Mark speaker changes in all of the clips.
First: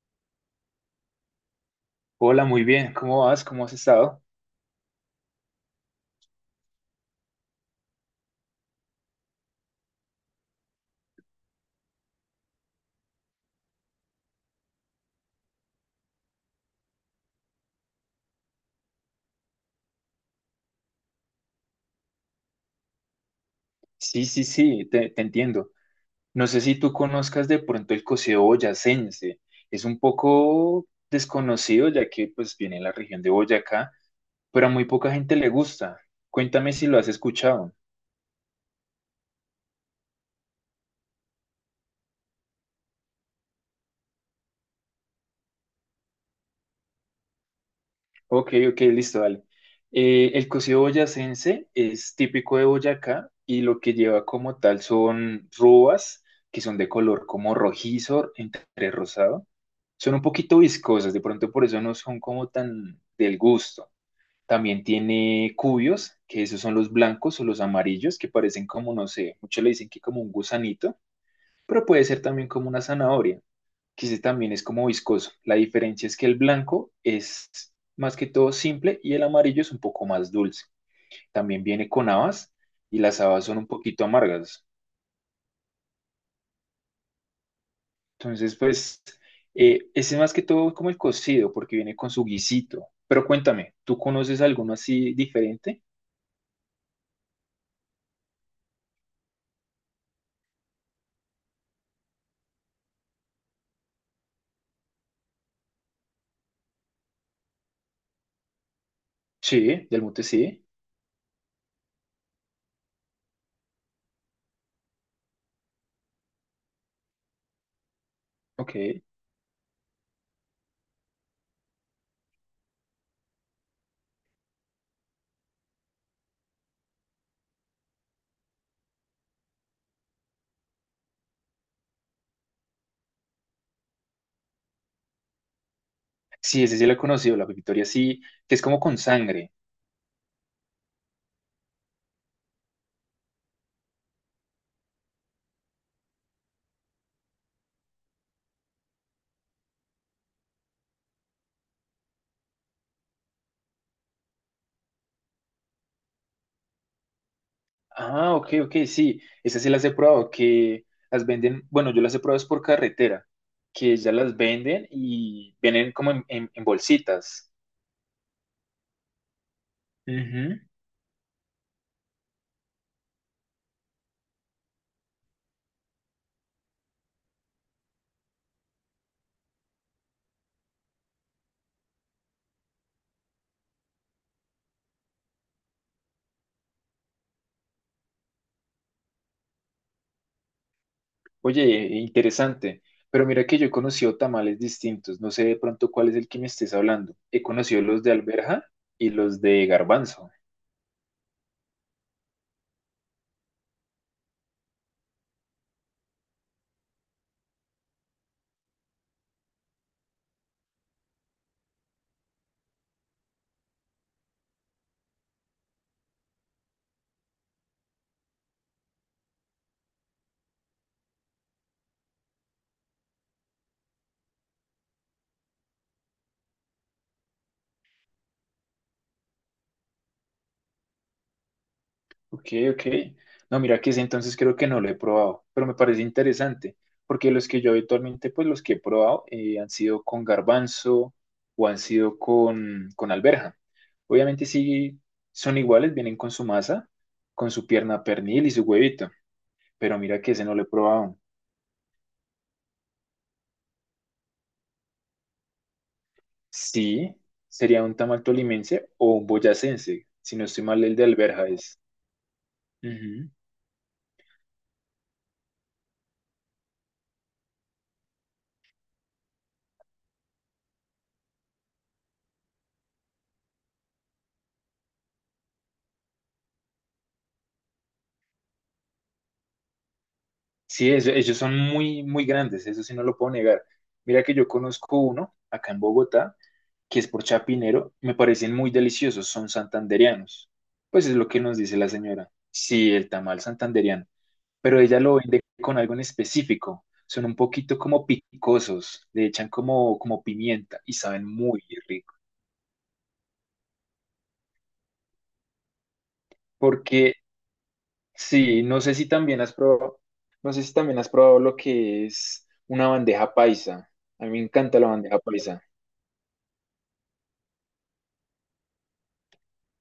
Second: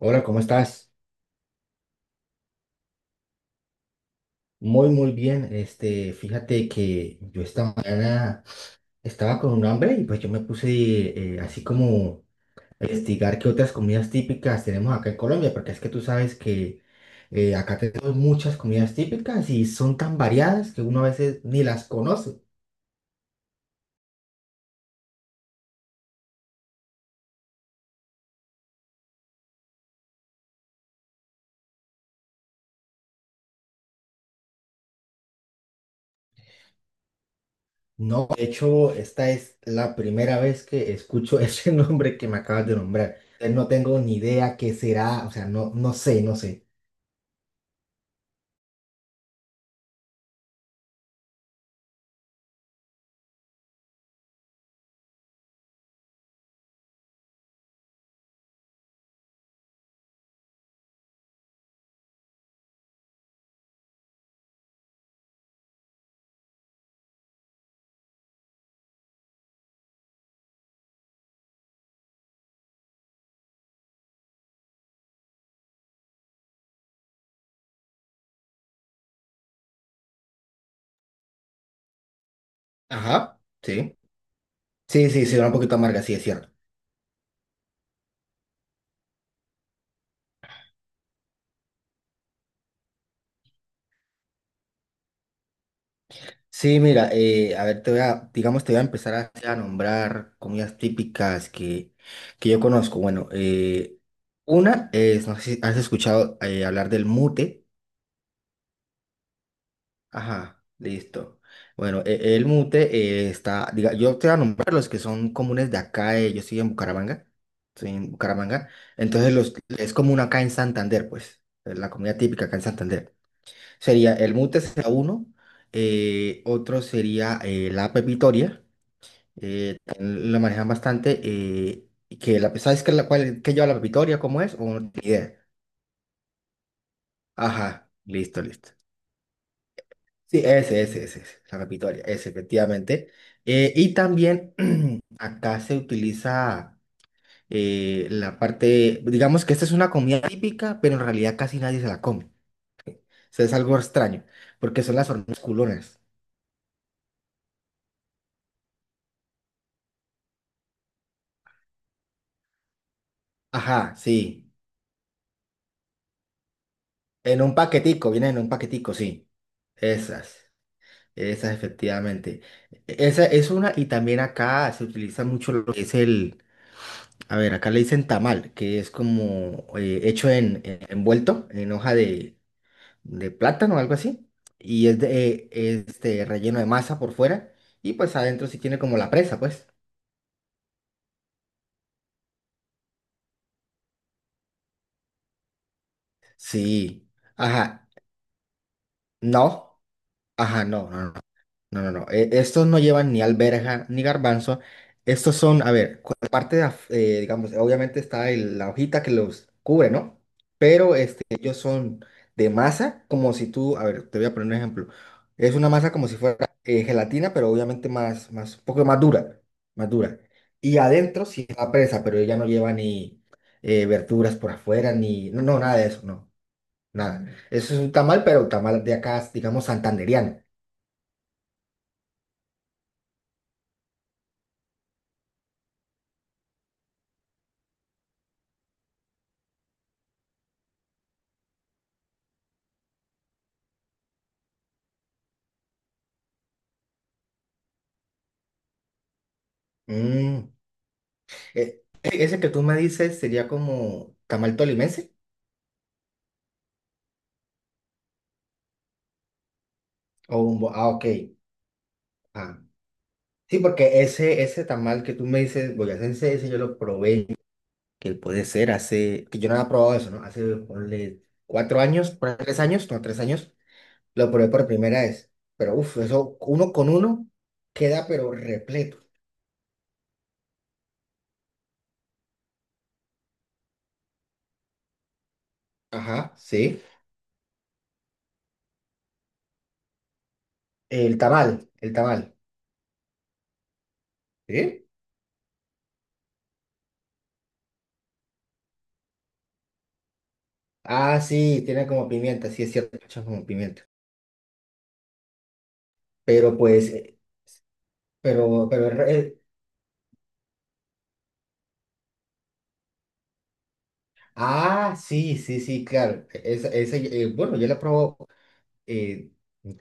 Speaker 1: Hola, ¿cómo estás?
Speaker 2: Hola, muy bien. ¿Cómo vas? ¿Cómo has estado?
Speaker 1: Muy bien. Este, fíjate que yo esta mañana estaba con un hambre y pues yo me puse así como a investigar qué otras comidas típicas tenemos acá en Colombia, porque es que tú sabes que acá tenemos muchas comidas típicas y son tan variadas que uno a veces ni las conoce.
Speaker 2: Sí, sí, sí, te entiendo. No sé si tú conozcas de pronto el coceo boyacense. Es un poco desconocido ya que pues viene en la región de Boyacá, pero a muy poca gente le gusta. Cuéntame si lo has escuchado.
Speaker 1: No, de hecho, esta es la primera vez que escucho ese nombre que me acabas de nombrar. No tengo ni idea qué será, o sea, no sé, no sé.
Speaker 2: Ok, ok, listo, dale. El cocido boyacense es típico de Boyacá y lo que lleva como tal son robas que son de color como rojizo entre rosado. Son un poquito viscosas, de pronto por eso no son como tan del gusto. También tiene cubios, que esos son los blancos o los amarillos, que parecen como, no sé, muchos le dicen que como un gusanito, pero puede ser también como una zanahoria, que ese también es como viscoso. La diferencia es que el blanco es más que todo simple y el amarillo es un poco más dulce. También viene con habas y las
Speaker 1: Ajá,
Speaker 2: habas son un
Speaker 1: sí.
Speaker 2: poquito amargas.
Speaker 1: Sí, sí, sí, va un poquito amarga, sí, es cierto.
Speaker 2: Entonces, pues, ese más que todo es como el cocido, porque viene con su guisito. Pero cuéntame, ¿tú conoces alguno así diferente?
Speaker 1: Sí, mira, a ver, te voy a, digamos, te voy a empezar a nombrar comidas típicas que yo conozco. Bueno, una es, no sé si has escuchado hablar del mute.
Speaker 2: Sí, del mute sí.
Speaker 1: Ajá, listo. Bueno, el mute está, diga, yo te voy a nombrar los que son comunes de acá, yo estoy en Bucaramanga, estoy en Bucaramanga.
Speaker 2: Ok.
Speaker 1: Entonces, los, es común acá en Santander, pues, es la comida típica acá en Santander. Sería el MUTES a uno, otro sería la app Vitoria, también la manejan bastante, que la, ¿sabes qué, la, cuál, qué lleva la app Vitoria? ¿Cómo es? ¿O no tienes idea?
Speaker 2: Sí, ese sí lo he conocido, la pepitoria
Speaker 1: Ajá,
Speaker 2: sí,
Speaker 1: listo,
Speaker 2: que es
Speaker 1: listo.
Speaker 2: como con sangre.
Speaker 1: Sí, ese, la app Vitoria, ese, efectivamente. Y también acá se utiliza la parte, digamos que esta es una comida típica, pero en realidad casi nadie se la come. O sea, es algo extraño, porque son las hormigas culonas.
Speaker 2: Ah, ok, ok, sí. Esas sí las he probado, que las venden, bueno, yo las he probado es por carretera,
Speaker 1: Ajá,
Speaker 2: que ya las
Speaker 1: sí.
Speaker 2: venden y vienen como en, en
Speaker 1: En
Speaker 2: bolsitas.
Speaker 1: un paquetico, vienen en un paquetico, sí. Esas,
Speaker 2: Ujú.
Speaker 1: esas efectivamente. E, esa es una, y también acá se utiliza mucho lo que es el, a ver, acá le dicen tamal, que es como hecho en, envuelto en hoja de plátano o algo así, y es de, este, relleno de masa por fuera, y pues adentro sí tiene como la presa, pues.
Speaker 2: Oye, interesante. Pero mira que yo he conocido tamales distintos. No sé de pronto cuál es el que me estés
Speaker 1: Sí,
Speaker 2: hablando. He conocido
Speaker 1: ajá,
Speaker 2: los de alberja y los de
Speaker 1: no,
Speaker 2: garbanzo.
Speaker 1: ajá, no. No. Estos no llevan ni alberja ni garbanzo. Estos son, a ver, aparte de, digamos, obviamente está la hojita que los cubre, ¿no? Pero este, ellos son de masa, como si tú, a ver, te voy a poner un ejemplo. Es una masa como si fuera gelatina, pero obviamente más, un poco más dura, más dura. Y adentro sí está presa, pero ella no lleva ni verduras por afuera, ni, no, no, nada de eso, no, nada. Eso es un tamal, pero tamal de acá, digamos, santandereano.
Speaker 2: Ok, ok. No, mira que ese entonces creo que no lo he probado, pero me parece interesante, porque los que yo habitualmente, pues los que he probado han sido con garbanzo o han sido con alberja. Obviamente sí son iguales, vienen con su masa, con su pierna pernil y su huevito, pero mira que ese
Speaker 1: Mm.
Speaker 2: no lo he probado.
Speaker 1: Ese que tú me dices sería como tamal tolimense
Speaker 2: Sí, sería un tamal tolimense o un boyacense, si
Speaker 1: o
Speaker 2: no
Speaker 1: un
Speaker 2: estoy mal,
Speaker 1: ah,
Speaker 2: el de
Speaker 1: ok.
Speaker 2: Alberja es.
Speaker 1: Ah,
Speaker 2: Ujú.
Speaker 1: sí, porque ese tamal que tú me dices, boyacense, ese yo lo probé, que puede ser hace, que yo no había probado eso, ¿no? Hace, ponle, cuatro años, por ahí, tres años, no, tres años, lo probé por primera vez. Pero uff, eso uno con uno queda pero repleto.
Speaker 2: Sí, ellos son muy, muy grandes, eso sí no lo puedo negar. Mira que yo conozco uno acá en
Speaker 1: Ajá,
Speaker 2: Bogotá,
Speaker 1: sí.
Speaker 2: que es por Chapinero, me parecen muy deliciosos, son santandereanos. Pues es
Speaker 1: El
Speaker 2: lo que nos
Speaker 1: tamal,
Speaker 2: dice la
Speaker 1: el
Speaker 2: señora.
Speaker 1: tamal.
Speaker 2: Sí, el tamal santandereano, pero
Speaker 1: ¿Sí?
Speaker 2: ella lo vende con algo en específico. Son un poquito como picosos, le echan como, como pimienta y
Speaker 1: Ah,
Speaker 2: saben muy
Speaker 1: sí, tiene como
Speaker 2: rico.
Speaker 1: pimienta, sí es cierto, echa como pimienta. Pero pues,
Speaker 2: Porque sí, no
Speaker 1: pero el,
Speaker 2: sé si también has probado, no sé si también has probado lo que es una bandeja paisa. A mí me encanta la
Speaker 1: ah,
Speaker 2: bandeja
Speaker 1: sí, sí,
Speaker 2: paisa.
Speaker 1: sí, claro. Esa, bueno, yo la he probado eh,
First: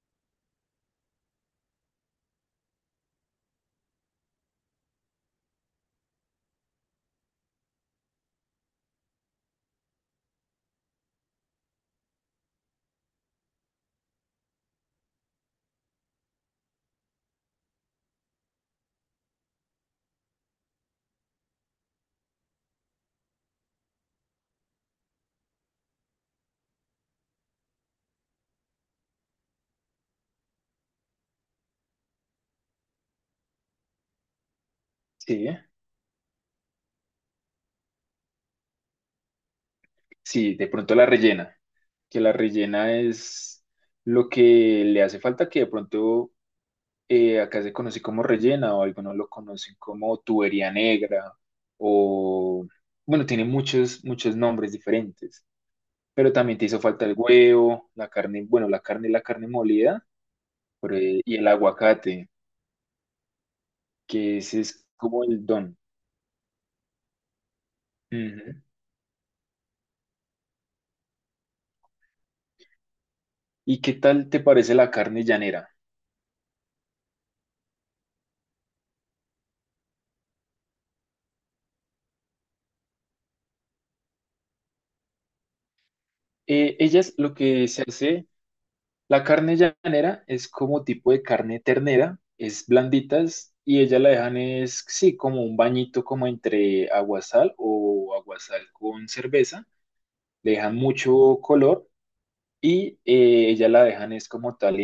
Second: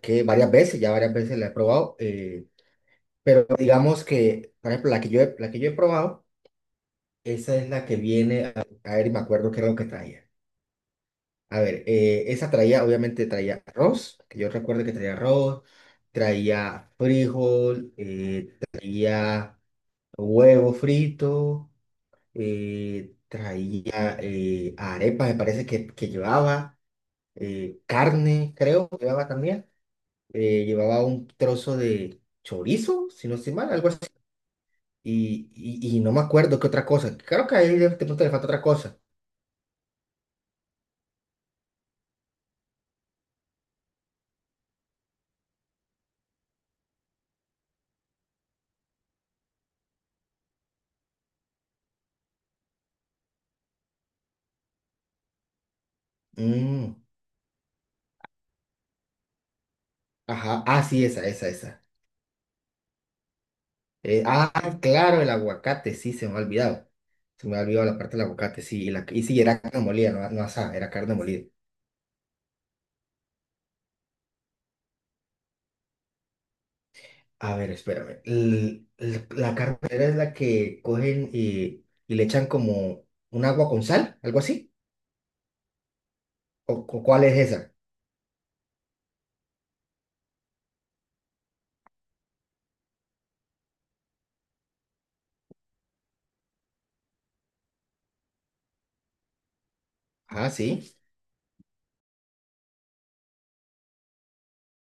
Speaker 1: que varias veces, ya varias veces la he probado, pero digamos que, por ejemplo, la que yo he probado, esa es la que viene, a ver, y me acuerdo qué era lo que traía. A ver, esa traía, obviamente traía arroz, que yo recuerdo que traía arroz, traía frijol, traía huevo frito, traía arepas, me parece que llevaba. Eh, carne, creo, llevaba también. Eh, llevaba un trozo de chorizo, si no estoy mal, algo así.
Speaker 2: Sí,
Speaker 1: Y, y no me acuerdo qué otra cosa. Claro que ahí de pronto le falta otra cosa.
Speaker 2: sí, de pronto la rellena, que la rellena es lo que le hace falta, que de pronto acá se conoce como rellena o algunos lo conocen como tubería negra o, bueno, tiene muchos, muchos nombres diferentes, pero también te hizo
Speaker 1: Mm,
Speaker 2: falta el huevo, la carne, bueno, la carne molida
Speaker 1: ajá, ah,
Speaker 2: por,
Speaker 1: sí, esa,
Speaker 2: y
Speaker 1: esa,
Speaker 2: el
Speaker 1: esa.
Speaker 2: aguacate. Que ese
Speaker 1: Ah,
Speaker 2: es
Speaker 1: claro,
Speaker 2: como
Speaker 1: el
Speaker 2: el don.
Speaker 1: aguacate, sí, se me ha olvidado. Se me ha olvidado la parte del aguacate,
Speaker 2: Ujú.
Speaker 1: sí. Y, la, y sí, era carne molida, no, no asada, era carne molida.
Speaker 2: ¿Y qué tal te parece la carne llanera?
Speaker 1: A ver, espérame. La carne molida es la que cogen y le echan como un agua con sal, algo así.
Speaker 2: Eh,
Speaker 1: O
Speaker 2: ellas
Speaker 1: cuál
Speaker 2: lo
Speaker 1: es
Speaker 2: que
Speaker 1: esa?
Speaker 2: se hace, la carne llanera es como tipo de carne ternera, es blanditas y ella la dejan es, sí, como un bañito como entre aguasal o aguasal con cerveza,
Speaker 1: Ah,
Speaker 2: le dejan
Speaker 1: sí.
Speaker 2: mucho color y ella la dejan es como tal,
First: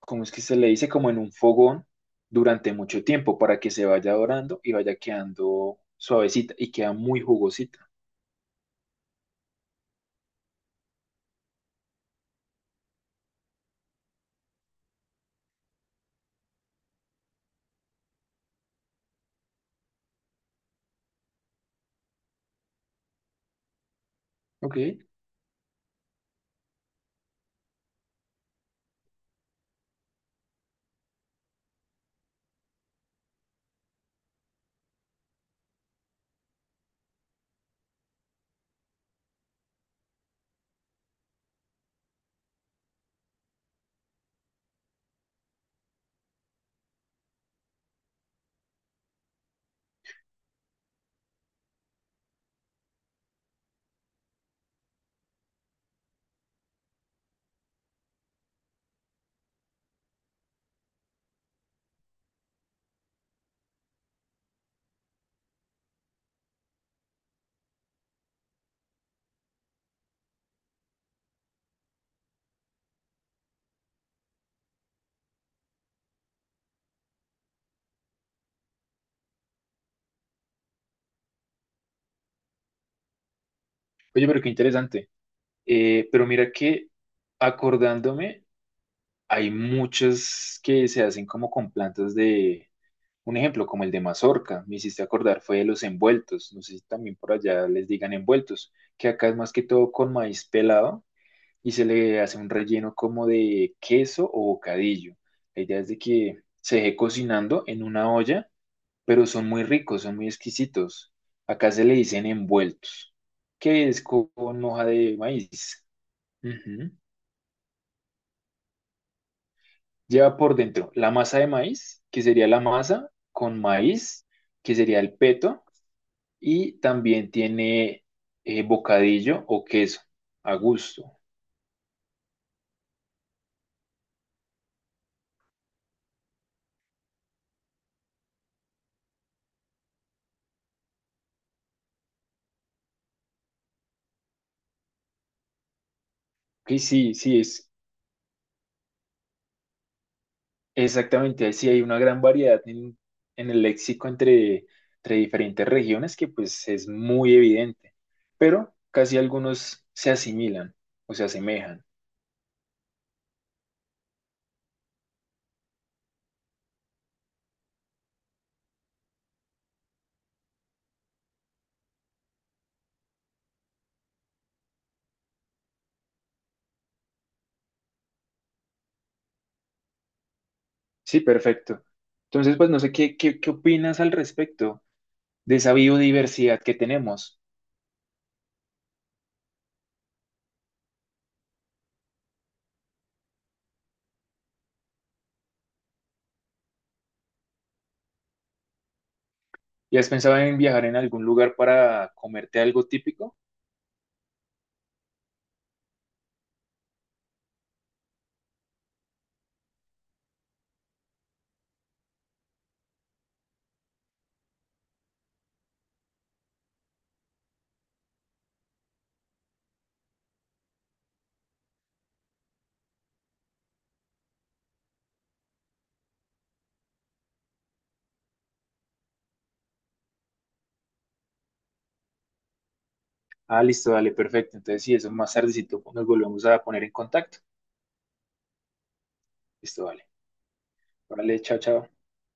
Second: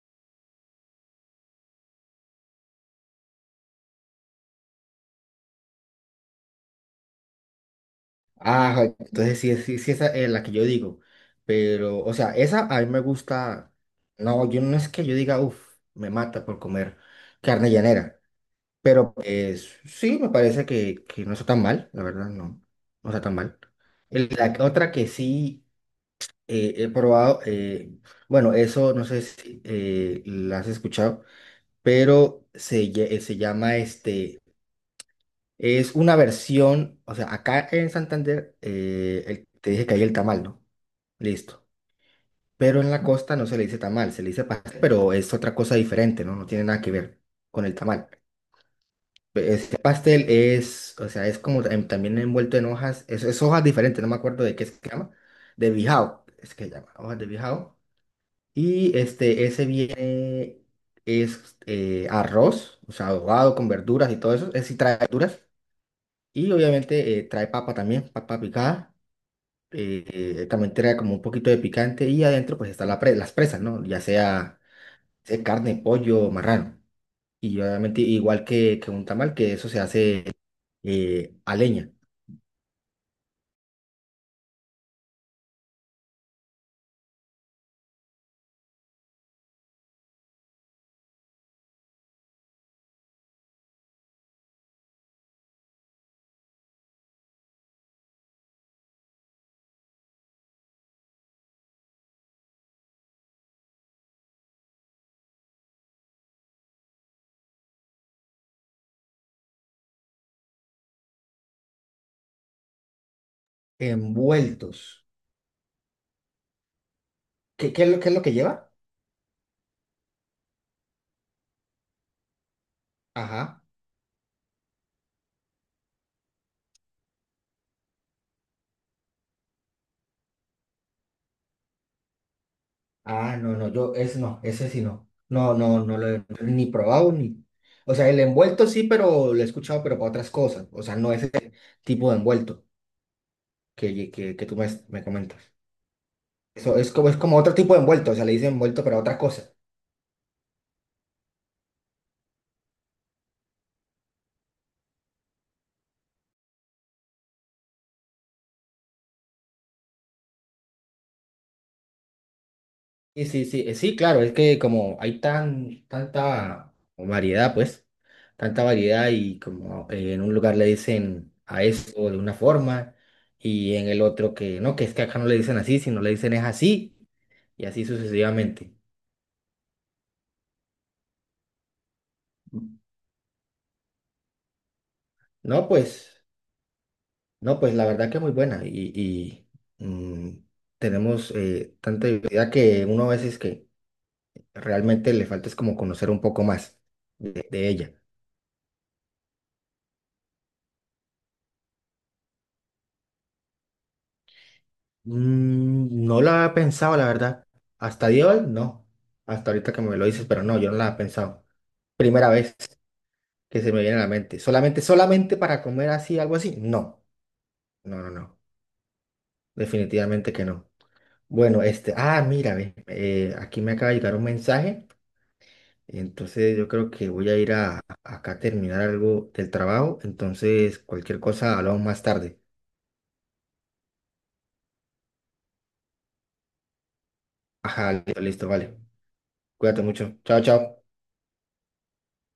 Speaker 2: ¿como es que se le dice? Como en un fogón durante mucho tiempo para que se vaya dorando y vaya quedando suavecita y queda muy jugosita.
Speaker 1: Ah, entonces sí, sí, sí, esa es la que yo digo. Pero, o sea, esa a mí me gusta. No, yo no es que yo diga, uff, me mata por comer carne llanera. Pero pues sí, me parece que no está tan mal, la verdad, no. No está tan mal. La
Speaker 2: Ok.
Speaker 1: otra
Speaker 2: Oye,
Speaker 1: que sí he probado, bueno, eso no sé si la has escuchado, pero se, se llama este. Es una versión, o sea, acá en Santander te dije que hay el tamal, ¿no? Listo. Pero en la costa no se le dice tamal, se le dice pastel, pero es otra cosa diferente, ¿no? No tiene nada que ver con el tamal. Este pastel es, o sea, es como también envuelto en hojas, es hojas diferentes, no me acuerdo de qué se llama, de bijao, es que se llama, hojas de bijao. Y este, ese viene, es arroz, o sea, ahogado con verduras y todo eso, es si trae verduras. Y obviamente trae papa también, papa picada. eh, también trae como un poquito de picante y adentro pues están las presas, ¿no? Ya sea, sea carne, pollo, marrano. Y obviamente igual que un tamal, que eso se hace a leña.
Speaker 2: pero qué interesante. Pero mira que acordándome, hay muchas que se hacen como con plantas de, un ejemplo, como el de mazorca, me hiciste acordar, fue de los envueltos. No sé si también por allá les digan envueltos, que acá es más que todo con maíz pelado y se le hace un relleno como de queso o bocadillo. La idea es de que se deje cocinando en una olla, pero son muy ricos, son muy exquisitos. Acá se le dicen envueltos, que es con
Speaker 1: Envueltos.
Speaker 2: hoja de maíz. Ujú.
Speaker 1: ¿Qué, qué es lo que lleva?
Speaker 2: Lleva por dentro la masa de maíz, que sería la masa con
Speaker 1: Ajá.
Speaker 2: maíz, que sería el peto, y también tiene bocadillo o queso a gusto.
Speaker 1: Ah, no, no, yo, ese no, ese sí no. No lo he ni probado ni... O sea, el envuelto sí, pero lo he escuchado, pero para otras cosas. O sea, no ese tipo de envuelto que tú me comentas. Eso
Speaker 2: Ok, sí,
Speaker 1: es como
Speaker 2: sí,
Speaker 1: otro
Speaker 2: es
Speaker 1: tipo de envuelto, o sea, le dicen envuelto para otra cosa.
Speaker 2: exactamente, ahí sí hay una gran variedad en el léxico entre, entre diferentes regiones que pues es muy evidente, pero casi algunos se asimilan o se asemejan.
Speaker 1: Sí, sí, sí, sí, claro, es que como hay tanta variedad, pues, tanta variedad y como en un lugar le dicen a eso de una forma y en el otro que no, que es que acá no le dicen así, sino le dicen es así y así sucesivamente.
Speaker 2: Sí, perfecto. Entonces, pues no sé qué opinas al respecto de
Speaker 1: No,
Speaker 2: esa
Speaker 1: pues,
Speaker 2: biodiversidad que tenemos.
Speaker 1: no, pues la verdad que muy buena y mm, tenemos tanta diversidad que uno a veces que realmente le falta es como conocer un poco más de ella.
Speaker 2: ¿Y has pensado en viajar en algún lugar para comerte algo típico?
Speaker 1: Mm, no la había pensado, la verdad. Hasta dios no. Hasta ahorita que me lo dices, pero no, yo no la he pensado. Primera vez que se me viene a la mente. Solamente para comer así, algo así. No, no. Definitivamente que no. Bueno, este, ah, mira, ve, aquí me acaba de llegar un mensaje. Entonces yo creo que voy a ir acá a terminar algo del trabajo. Entonces, cualquier cosa, hablamos más tarde.
Speaker 2: Ah, listo, dale, perfecto. Entonces, sí, eso más tardecito nos volvemos a poner en contacto.
Speaker 1: Ajá, listo, listo, vale. Cuídate
Speaker 2: Listo, vale.
Speaker 1: mucho. Chao, chao.
Speaker 2: Vale, chao, chao.